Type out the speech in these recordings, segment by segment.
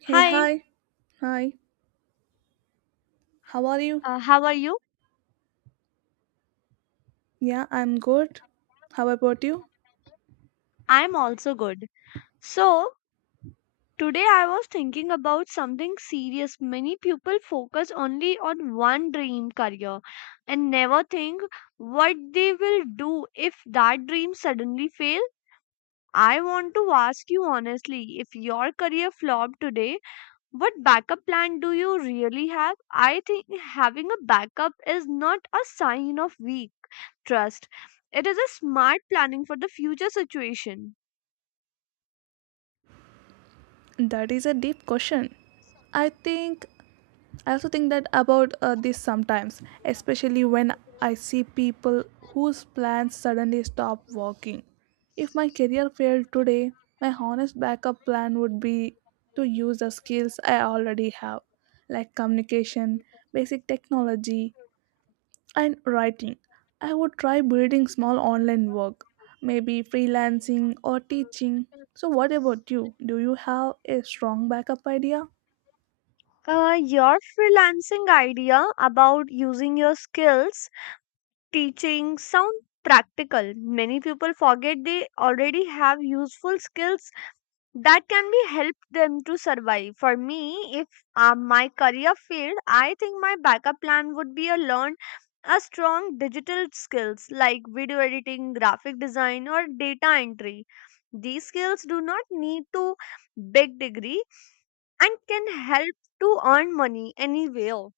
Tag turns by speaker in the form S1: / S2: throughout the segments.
S1: Hey,
S2: Hi,
S1: hi. Hi. How are you?
S2: how are you?
S1: Yeah, I'm good. How about you?
S2: I'm also good. So, today I was thinking about something serious. Many people focus only on one dream career and never think what they will do if that dream suddenly fail. I want to ask you honestly, if your career flopped today, what backup plan do you really have? I think having a backup is not a sign of weak trust. It is a smart planning for the future situation.
S1: That is a deep question. I think I also think that about this sometimes, especially when I see people whose plans suddenly stop working. If my career failed today, my honest backup plan would be to use the skills I already have, like communication, basic technology, and writing. I would try building small online work, maybe freelancing or teaching. So, what about you? Do you have a strong backup idea?
S2: Your freelancing idea about using your skills teaching sound practical. Many people forget they already have useful skills that can be help them to survive for me if my career failed, I think my backup plan would be a learn a strong digital skills like video editing, graphic design, or data entry. These skills do not need to big degree and can help to earn money anywhere.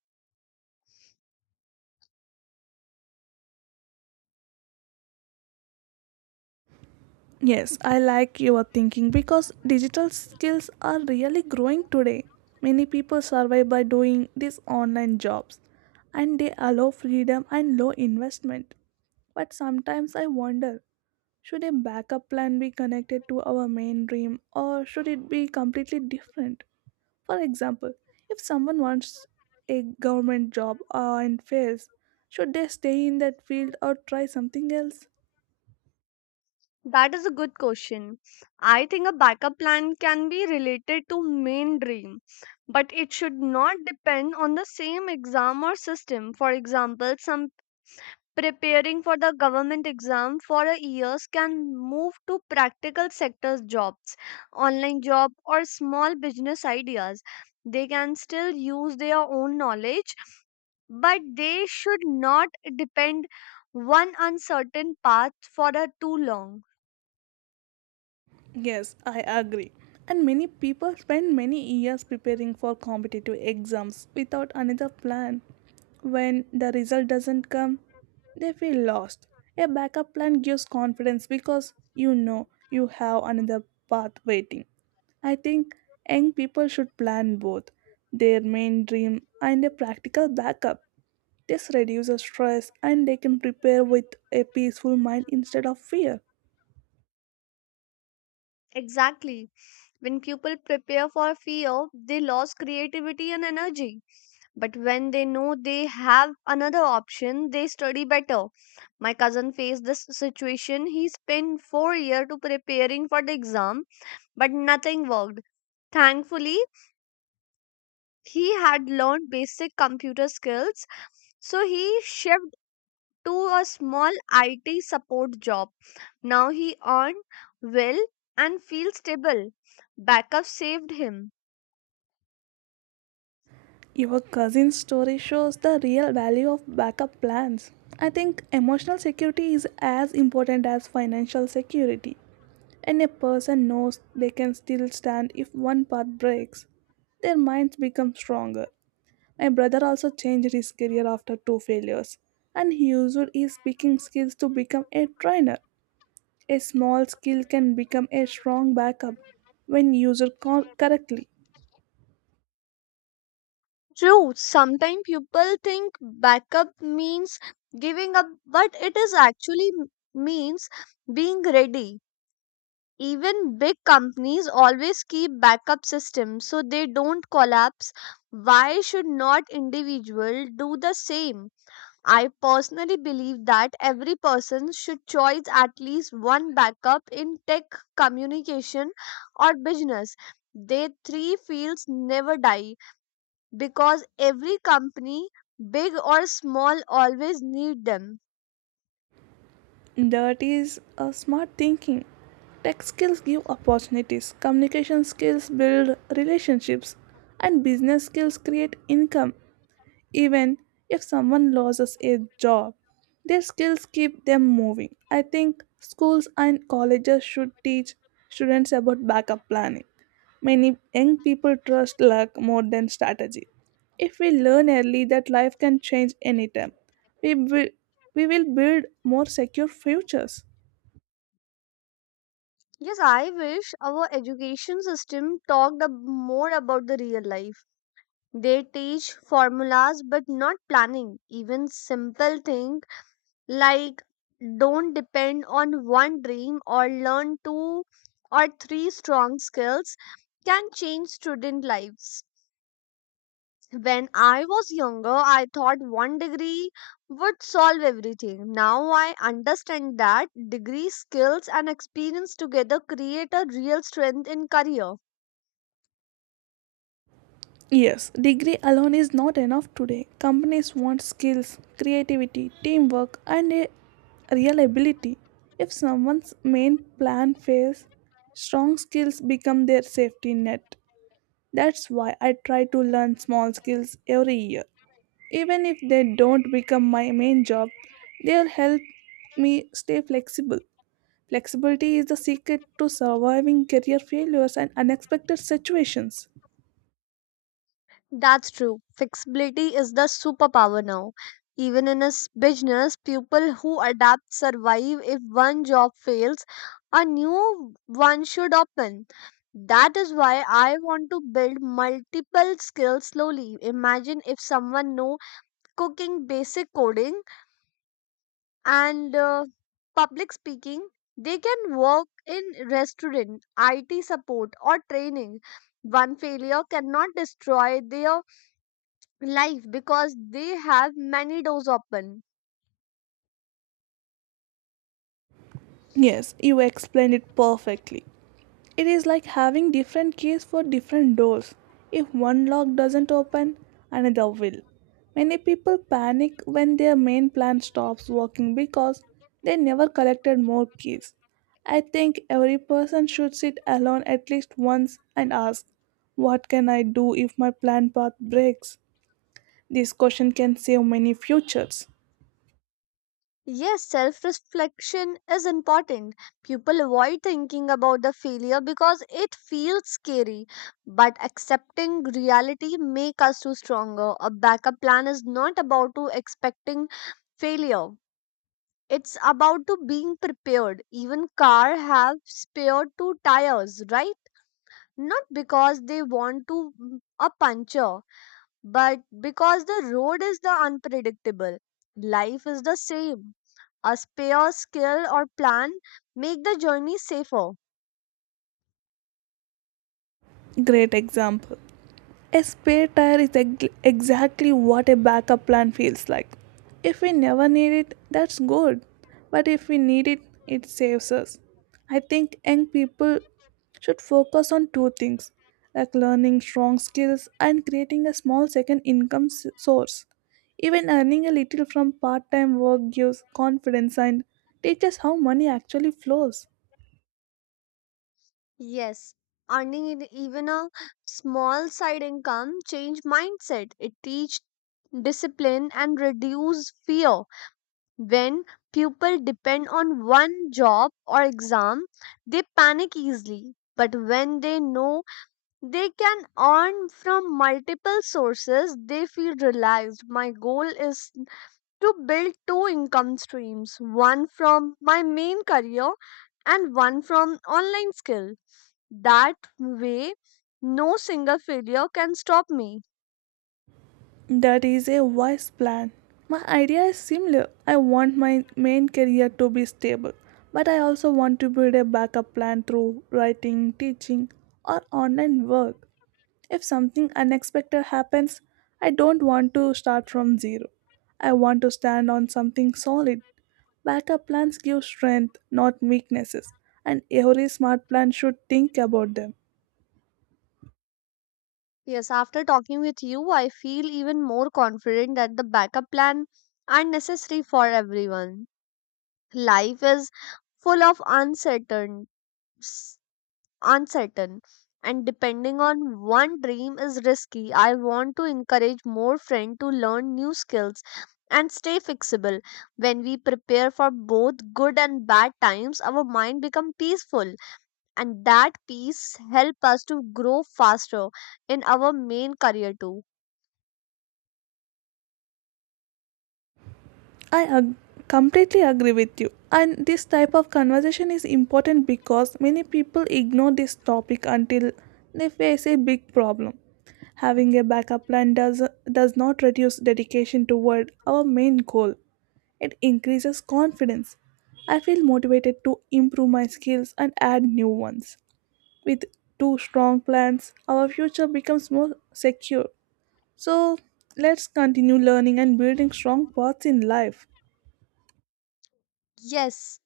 S1: Yes, I like your thinking because digital skills are really growing today. Many people survive by doing these online jobs and they allow freedom and low investment. But sometimes I wonder should a backup plan be connected to our main dream or should it be completely different? For example, if someone wants a government job and fails, should they stay in that field or try something else?
S2: That is a good question. I think a backup plan can be related to main dream, but it should not depend on the same exam or system. For example, some preparing for the government exam for a years can move to practical sectors jobs, online job, or small business ideas. They can still use their own knowledge, but they should not depend one uncertain path for a too long.
S1: Yes, I agree. And many people spend many years preparing for competitive exams without another plan. When the result doesn't come, they feel lost. A backup plan gives confidence because you know you have another path waiting. I think young people should plan both their main dream and a practical backup. This reduces stress and they can prepare with a peaceful mind instead of fear.
S2: Exactly. When people prepare for fear, they lose creativity and energy. But when they know they have another option, they study better. My cousin faced this situation. He spent 4 years to preparing for the exam, but nothing worked. Thankfully, he had learned basic computer skills, so he shifted to a small IT support job. Now he earned well and feels stable. Backup saved him.
S1: Your cousin's story shows the real value of backup plans. I think emotional security is as important as financial security, and a person knows they can still stand if one part breaks. Their minds become stronger. My brother also changed his career after two failures, and he used his speaking skills to become a trainer. A small skill can become a strong backup when used correctly.
S2: True, sometimes people think backup means giving up, but it is actually means being ready. Even big companies always keep backup systems so they don't collapse. Why should not individual do the same? I personally believe that every person should choose at least one backup in tech, communication, or business. They three fields never die because every company, big or small, always need them.
S1: That is a smart thinking. Tech skills give opportunities, communication skills build relationships, and business skills create income. Even if someone loses a job, their skills keep them moving. I think schools and colleges should teach students about backup planning. Many young people trust luck more than strategy. If we learn early that life can change anytime, we will, we will build more secure futures.
S2: Yes, I wish our education system talked more about the real life. They teach formulas but not planning. Even simple things like, don't depend on one dream or learn two or three strong skills can change student lives. When I was younger, I thought one degree would solve everything. Now I understand that degree, skills, and experience together create a real strength in career.
S1: Yes, degree alone is not enough today. Companies want skills, creativity, teamwork, and a real ability. If someone's main plan fails, strong skills become their safety net. That's why I try to learn small skills every year. Even if they don't become my main job, they'll help me stay flexible. Flexibility is the secret to surviving career failures and unexpected situations.
S2: That's true. Flexibility is the superpower now. Even in a business, people who adapt survive. If one job fails, a new one should open. That is why I want to build multiple skills slowly. Imagine if someone know cooking, basic coding, and public speaking, they can work in restaurant, IT support, or training. One failure cannot destroy their life because they have many doors open.
S1: Yes, you explained it perfectly. It is like having different keys for different doors. If one lock doesn't open, another will. Many people panic when their main plan stops working because they never collected more keys. I think every person should sit alone at least once and ask, what can I do if my plan path breaks? This question can save many futures.
S2: Yes, self reflection is important. People avoid thinking about the failure because it feels scary. But accepting reality makes us too stronger. A backup plan is not about to expecting failure. It's about to being prepared. Even car have spare two tires, right? Not because they want to a puncture, but because the road is the unpredictable; life is the same. A spare skill or plan make the journey safer.
S1: Great example. A spare tire is exactly what a backup plan feels like. If we never need it, that's good. But if we need it, it saves us. I think young people should focus on two things like learning strong skills and creating a small second income source. Even earning a little from part time work gives confidence and teaches how money actually flows.
S2: Yes, earning even a small side income change mindset. It teach discipline and reduce fear. When people depend on one job or exam, they panic easily. But when they know they can earn from multiple sources, they feel relaxed. My goal is to build two income streams, one from my main career and one from online skill. That way, no single failure can stop me.
S1: That is a wise plan. My idea is similar. I want my main career to be stable, but I also want to build a backup plan through writing, teaching, or online work. If something unexpected happens, I don't want to start from zero. I want to stand on something solid. Backup plans give strength, not weaknesses, and every smart plan should think about them.
S2: Yes, after talking with you, I feel even more confident that the backup plan are necessary for everyone. Life is full of uncertainties uncertain, and depending on one dream is risky. I want to encourage more friends to learn new skills and stay flexible. When we prepare for both good and bad times, our mind become peaceful, and that peace help us to grow faster in our main career too.
S1: I completely agree with you. And this type of conversation is important because many people ignore this topic until they face a big problem. Having a backup plan does not reduce dedication toward our main goal, it increases confidence. I feel motivated to improve my skills and add new ones. With two strong plans, our future becomes more secure. So, let's continue learning and building strong paths in life.
S2: Yes.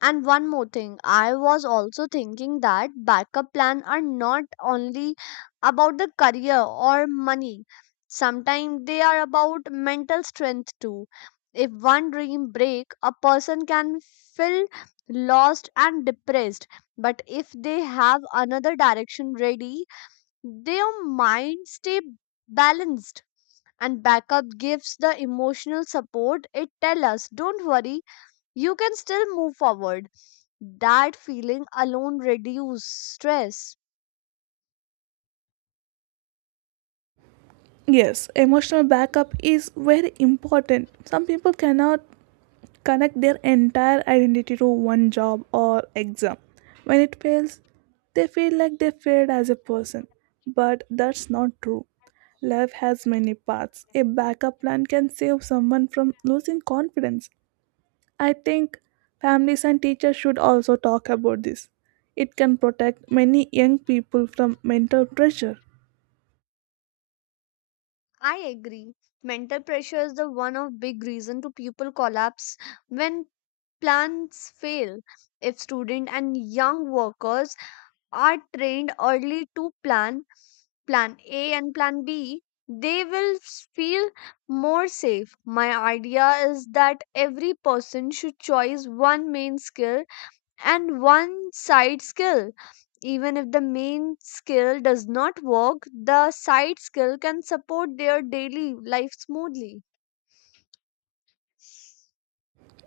S2: And one more thing, I was also thinking that backup plan are not only about the career or money. Sometimes they are about mental strength too. If one dream break, a person can feel lost and depressed. But if they have another direction ready, their mind stay balanced. And backup gives the emotional support. It tell us, don't worry, you can still move forward. That feeling alone reduces stress.
S1: Yes, emotional backup is very important. Some people cannot connect their entire identity to one job or exam. When it fails, they feel like they failed as a person. But that's not true. Life has many paths. A backup plan can save someone from losing confidence. I think families and teachers should also talk about this. It can protect many young people from mental pressure.
S2: I agree. Mental pressure is the one of big reason to people collapse when plans fail. If student and young workers are trained early to plan A and plan B, they will feel more safe. My idea is that every person should choose one main skill and one side skill. Even if the main skill does not work, the side skill can support their daily life smoothly.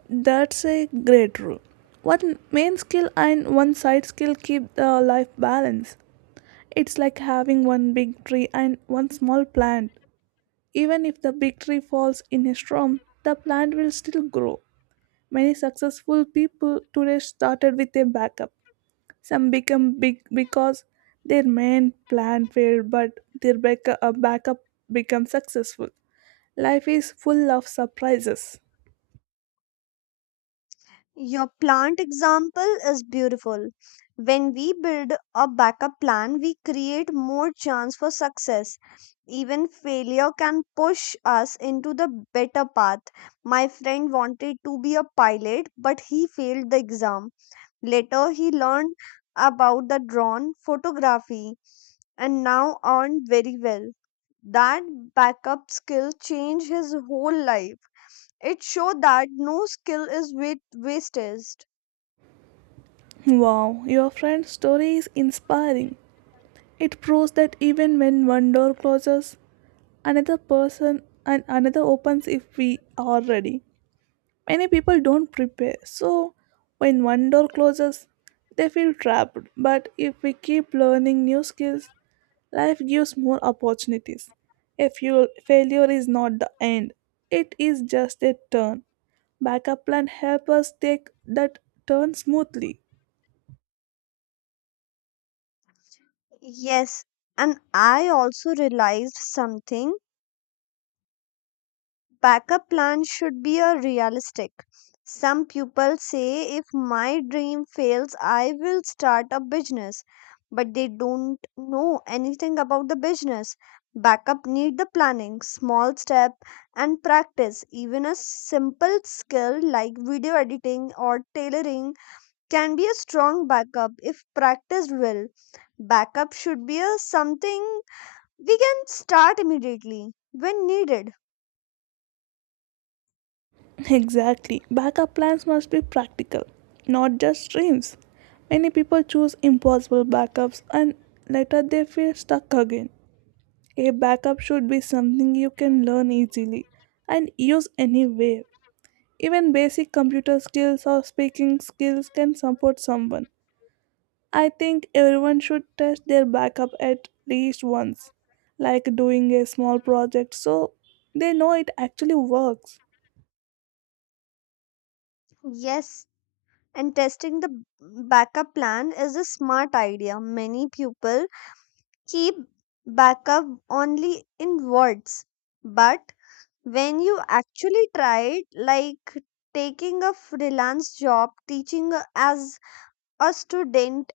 S1: That's a great rule. One main skill and one side skill keep the life balance. It's like having one big tree and one small plant. Even if the big tree falls in a storm, the plant will still grow. Many successful people today started with a backup. Some become big because their main plan failed, but their backup become successful. Life is full of surprises.
S2: Your plant example is beautiful. When we build a backup plan, we create more chance for success. Even failure can push us into the better path. My friend wanted to be a pilot, but he failed the exam. Later, he learned about the drone photography and now earned very well. That backup skill changed his whole life. It showed that no skill is wasted.
S1: Wow, your friend's story is inspiring. It proves that even when one door closes, another person and another opens if we are ready. Many people don't prepare, so when one door closes, they feel trapped. But if we keep learning new skills, life gives more opportunities. A fuel failure is not the end, it is just a turn. Backup plan helps us take that turn smoothly.
S2: Yes, and I also realized something. Backup plans should be a realistic. Some people say, if my dream fails, I will start a business, but they don't know anything about the business. Backup need the planning, small step, and practice. Even a simple skill like video editing or tailoring can be a strong backup if practiced well. Backup should be a something we can start immediately when needed.
S1: Exactly. Backup plans must be practical, not just dreams. Many people choose impossible backups and later they feel stuck again. A backup should be something you can learn easily and use anywhere. Even basic computer skills or speaking skills can support someone. I think everyone should test their backup at least once, like doing a small project so they know it actually works.
S2: Yes, and testing the backup plan is a smart idea. Many people keep backup only in words, but when you actually try it, like taking a freelance job, teaching as a student,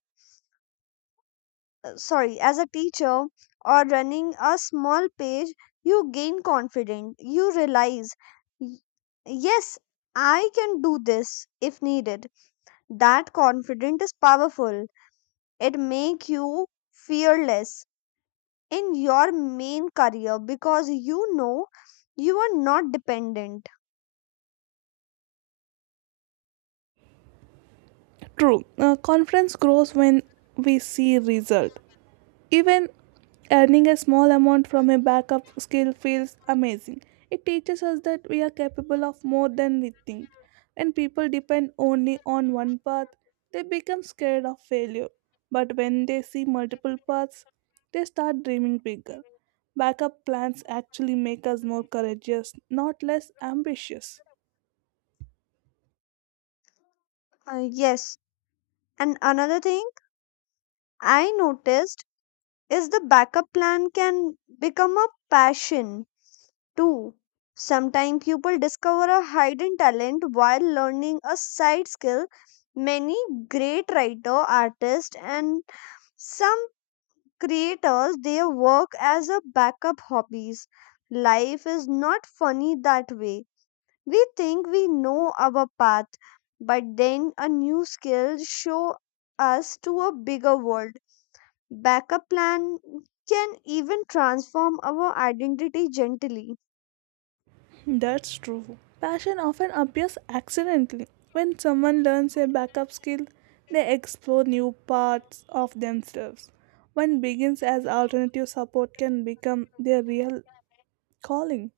S2: sorry, as a teacher, or running a small page, you gain confidence. You realize, Yes, I can do this if needed." That confidence is powerful. It make you fearless in your main career because you know you are not dependent.
S1: True, confidence grows when we see result. Even earning a small amount from a backup skill feels amazing. It teaches us that we are capable of more than we think. When people depend only on one path, they become scared of failure. But when they see multiple paths, they start dreaming bigger. Backup plans actually make us more courageous, not less ambitious.
S2: Yes, and another thing I noticed is the backup plan can become a passion too. Sometimes people discover a hidden talent while learning a side skill. Many great writer, artists, and some creators, they work as a backup hobbies. Life is not funny that way. We think we know our path, but then a new skill show us to a bigger world. Backup plan can even transform our identity gently.
S1: That's true. Passion often appears accidentally. When someone learns a backup skill, they explore new parts of themselves. One begins as alternative support can become their real calling.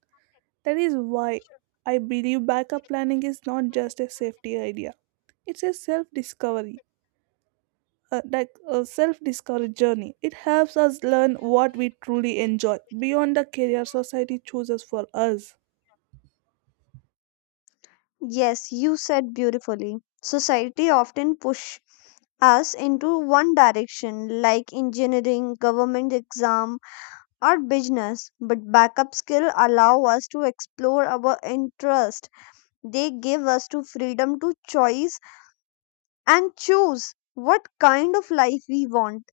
S1: That is why I believe backup planning is not just a safety idea. It's a like a self-discovery journey. It helps us learn what we truly enjoy beyond the career society chooses for us.
S2: Yes, you said beautifully. Society often push us into one direction like engineering, government exam, not business, but backup skill allow us to explore our interest. They give us to freedom to choice and choose what kind of life we want.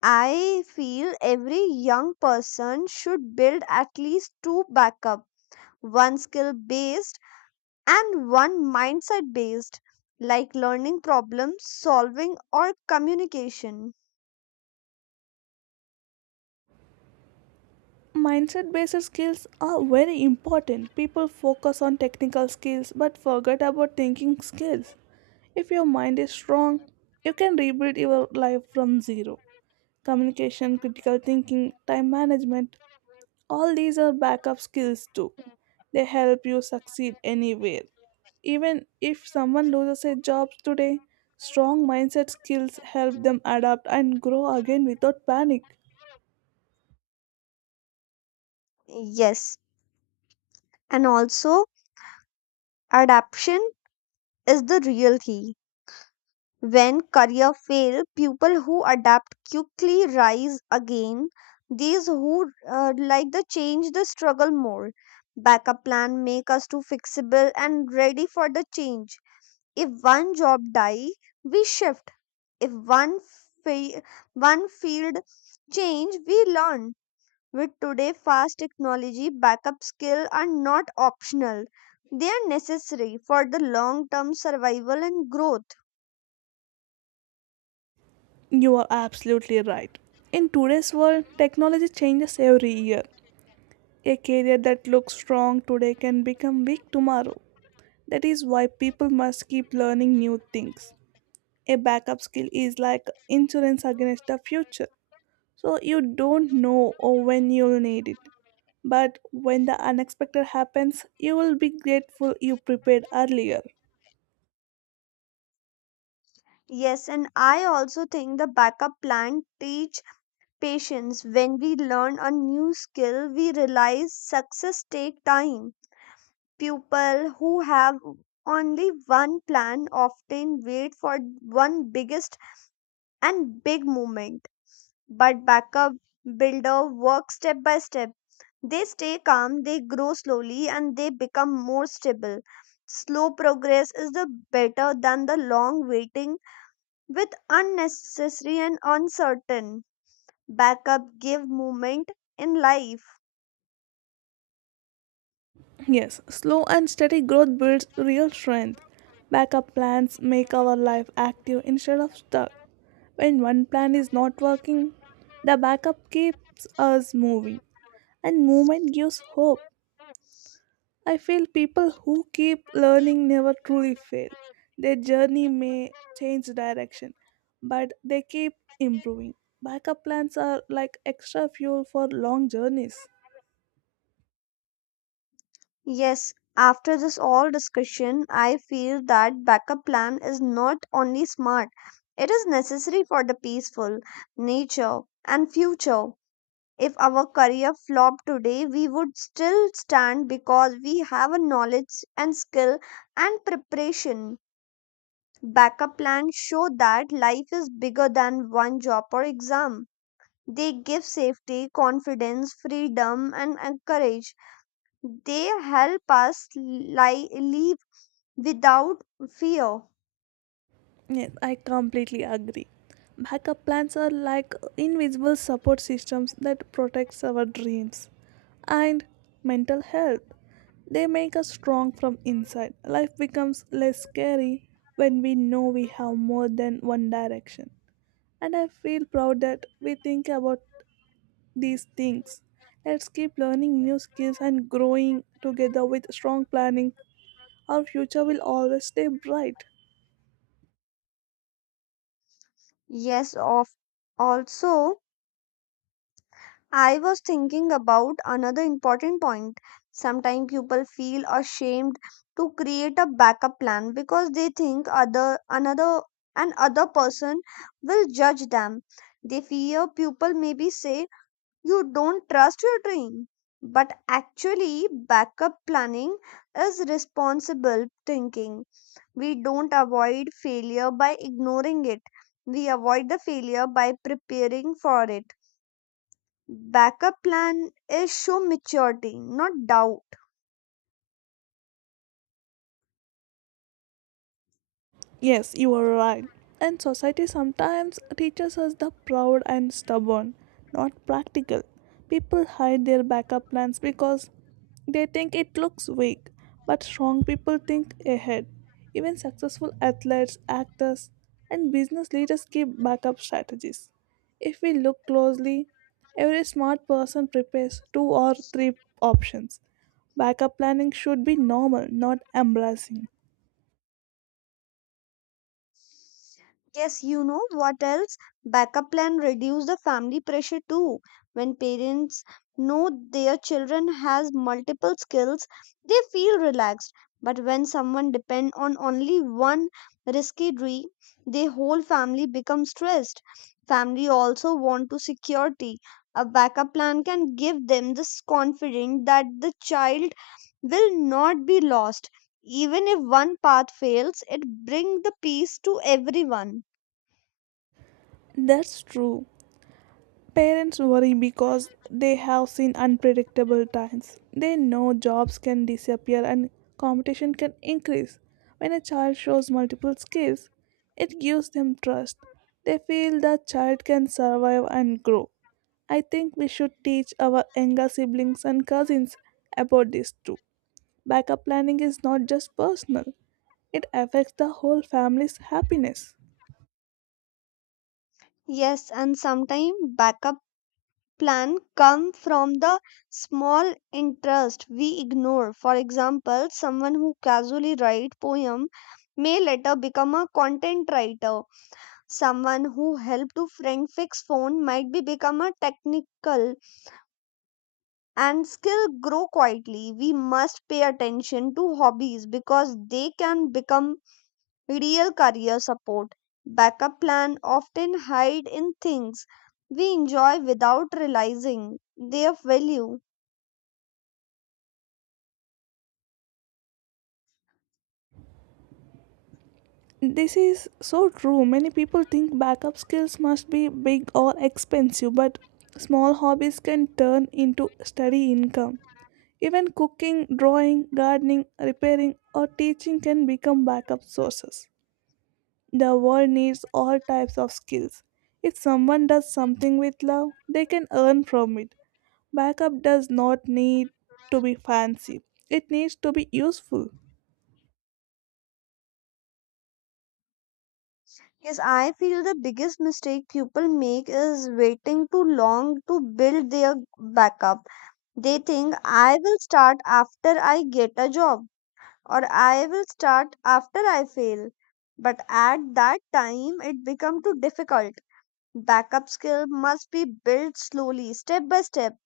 S2: I feel every young person should build at least two backup, one skill based and one mindset based, like learning problem solving or communication.
S1: Mindset based skills are very important. People focus on technical skills but forget about thinking skills. If your mind is strong, you can rebuild your life from zero. Communication, critical thinking, time management, all these are backup skills too. They help you succeed anywhere. Even if someone loses a job today, strong mindset skills help them adapt and grow again without panic.
S2: Yes, and also adaptation is the real key. When career fail, people who adapt quickly rise again. These who like the change, the struggle more. Backup plan make us to fixable and ready for the change. If one job die, we shift. If one fa- one field change, we learn. With today fast technology, backup skill are not optional. They are necessary for the long term survival and growth.
S1: You are absolutely right. In today's world, technology changes every year. A career that looks strong today can become weak tomorrow. That is why people must keep learning new things. A backup skill is like insurance against the future. So you don't know or when you'll need it. But when the unexpected happens, you will be grateful you prepared earlier.
S2: Yes, and I also think the backup plan teach patience. When we learn a new skill, we realize success take time. People who have only one plan often wait for one biggest and big moment. But backup builder work step by step. They stay calm, they grow slowly, and they become more stable. Slow progress is the better than the long waiting with unnecessary and uncertain. Backup give movement in life.
S1: Yes, slow and steady growth builds real strength. Backup plans make our life active instead of stuck. When one plan is not working, the backup keeps us moving, and movement gives hope. I feel people who keep learning never truly fail. Their journey may change direction, but they keep improving. Backup plans are like extra fuel for long journeys.
S2: Yes, after this all discussion, I feel that backup plan is not only smart, it is necessary for the peaceful nature and future. If our career flopped today, we would still stand because we have a knowledge and skill and preparation. Backup plans show that life is bigger than one job or exam. They give safety, confidence, freedom, and courage. They help us live without fear.
S1: Yes, I completely agree. Backup plans are like invisible support systems that protects our dreams and mental health. They make us strong from inside. Life becomes less scary when we know we have more than one direction. And I feel proud that we think about these things. Let's keep learning new skills and growing together with strong planning. Our future will always stay bright.
S2: Yes, of also, I was thinking about another important point. Sometimes people feel ashamed to create a backup plan because they think other another an other person will judge them. They fear people maybe say you don't trust your dream, but actually backup planning is responsible thinking. We don't avoid failure by ignoring it, we avoid the failure by preparing for it. Backup plan is show maturity, not doubt.
S1: Yes, you are right. And society sometimes teaches us the proud and stubborn, not practical. People hide their backup plans because they think it looks weak, but strong people think ahead. Even successful athletes, actors, and business leaders keep backup strategies. If we look closely, every smart person prepares two or three options. Backup planning should be normal, not embarrassing.
S2: Yes, you know what else? Backup plan reduce the family pressure too. When parents know their children has multiple skills, they feel relaxed. But when someone depend on only one risky dream, their whole family becomes stressed. Family also want to security. A backup plan can give them this confidence that the child will not be lost. Even if one path fails, it brings the peace to everyone.
S1: That's true. Parents worry because they have seen unpredictable times. They know jobs can disappear and competition can increase. When a child shows multiple skills, it gives them trust. They feel the child can survive and grow. I think we should teach our younger siblings and cousins about this too. Backup planning is not just personal, it affects the whole family's happiness.
S2: Yes, and sometimes backup plan come from the small interest we ignore. For example, someone who casually write poem may later become a content writer. Someone who helped to friend fix phone might be become a technical, and skill grow quietly. We must pay attention to hobbies because they can become real career support. Backup plan often hide in things we enjoy without realizing their value.
S1: This is so true. Many people think backup skills must be big or expensive, but small hobbies can turn into steady income. Even cooking, drawing, gardening, repairing, or teaching can become backup sources. The world needs all types of skills. If someone does something with love, they can earn from it. Backup does not need to be fancy, it needs to be useful.
S2: Yes, I feel the biggest mistake people make is waiting too long to build their backup. They think I will start after I get a job or I will start after I fail. But at that time, it become too difficult. Backup skill must be built slowly, step by step.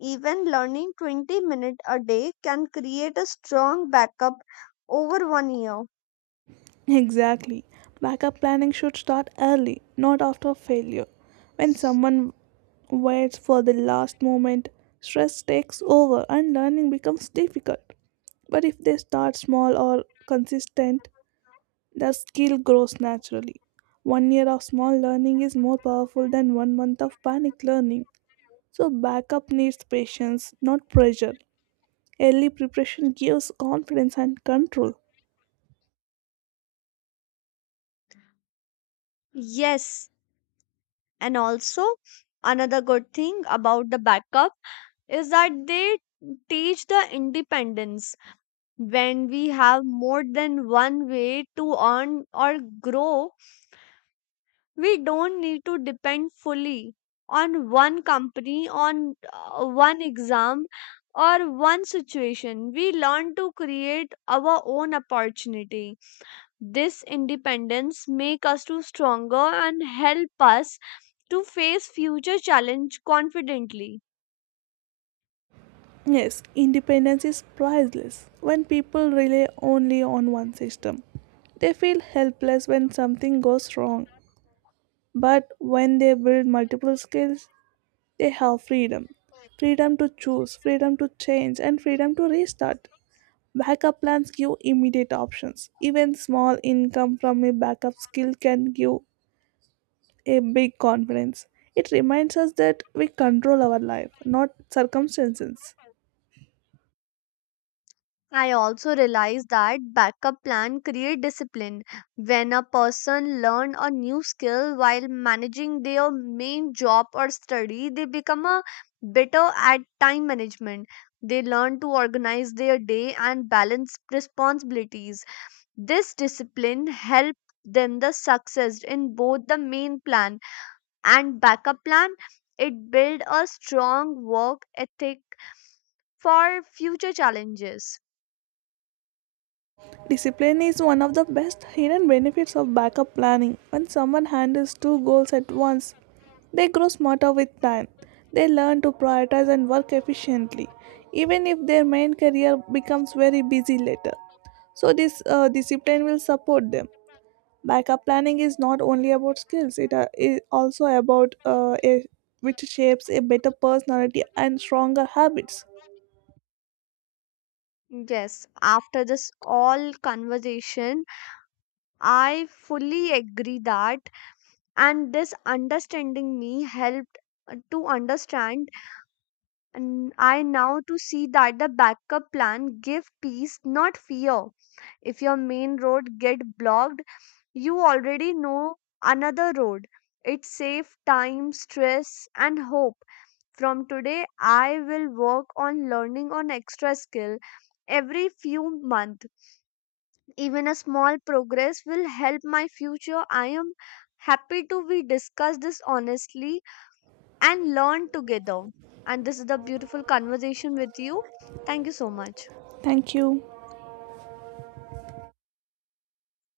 S2: Even learning 20 minutes a day can create a strong backup over one year.
S1: Exactly. Backup planning should start early, not after failure. When someone waits for the last moment, stress takes over and learning becomes difficult. But if they start small or consistent, their skill grows naturally. One year of small learning is more powerful than one month of panic learning. So, backup needs patience, not pressure. Early preparation gives confidence and control.
S2: Yes, and also another good thing about the backup is that they teach the independence. When we have more than one way to earn or grow, we don't need to depend fully on one company, on one exam, or one situation. We learn to create our own opportunity. This independence make us to stronger and help us to face future challenge confidently.
S1: Yes, independence is priceless when people rely only on one system. They feel helpless when something goes wrong, but when they build multiple skills, they have freedom. Freedom to choose, freedom to change, and freedom to restart. Backup plans give immediate options. Even small income from a backup skill can give a big confidence. It reminds us that we control our life, not circumstances.
S2: I also realize that backup plan create discipline. When a person learn a new skill while managing their main job or study, they become a better at time management. They learn to organize their day and balance responsibilities. This discipline help them the success in both the main plan and backup plan. It build a strong work ethic for future challenges.
S1: Discipline is one of the best hidden benefits of backup planning. When someone handles two goals at once, they grow smarter with time. They learn to prioritize and work efficiently, even if their main career becomes very busy later. So, this discipline will support them. Backup planning is not only about skills, it is also about which shapes a better personality and stronger habits.
S2: Yes, after this all conversation, I fully agree that, and this understanding me helped to understand, and I now to see that the backup plan give peace, not fear. If your main road get blocked, you already know another road. It save time, stress, and hope. From today, I will work on learning on extra skill every few month. Even a small progress will help my future. I am happy to we discuss this honestly and learn together. And this is the beautiful conversation with you. Thank you so much.
S1: Thank you.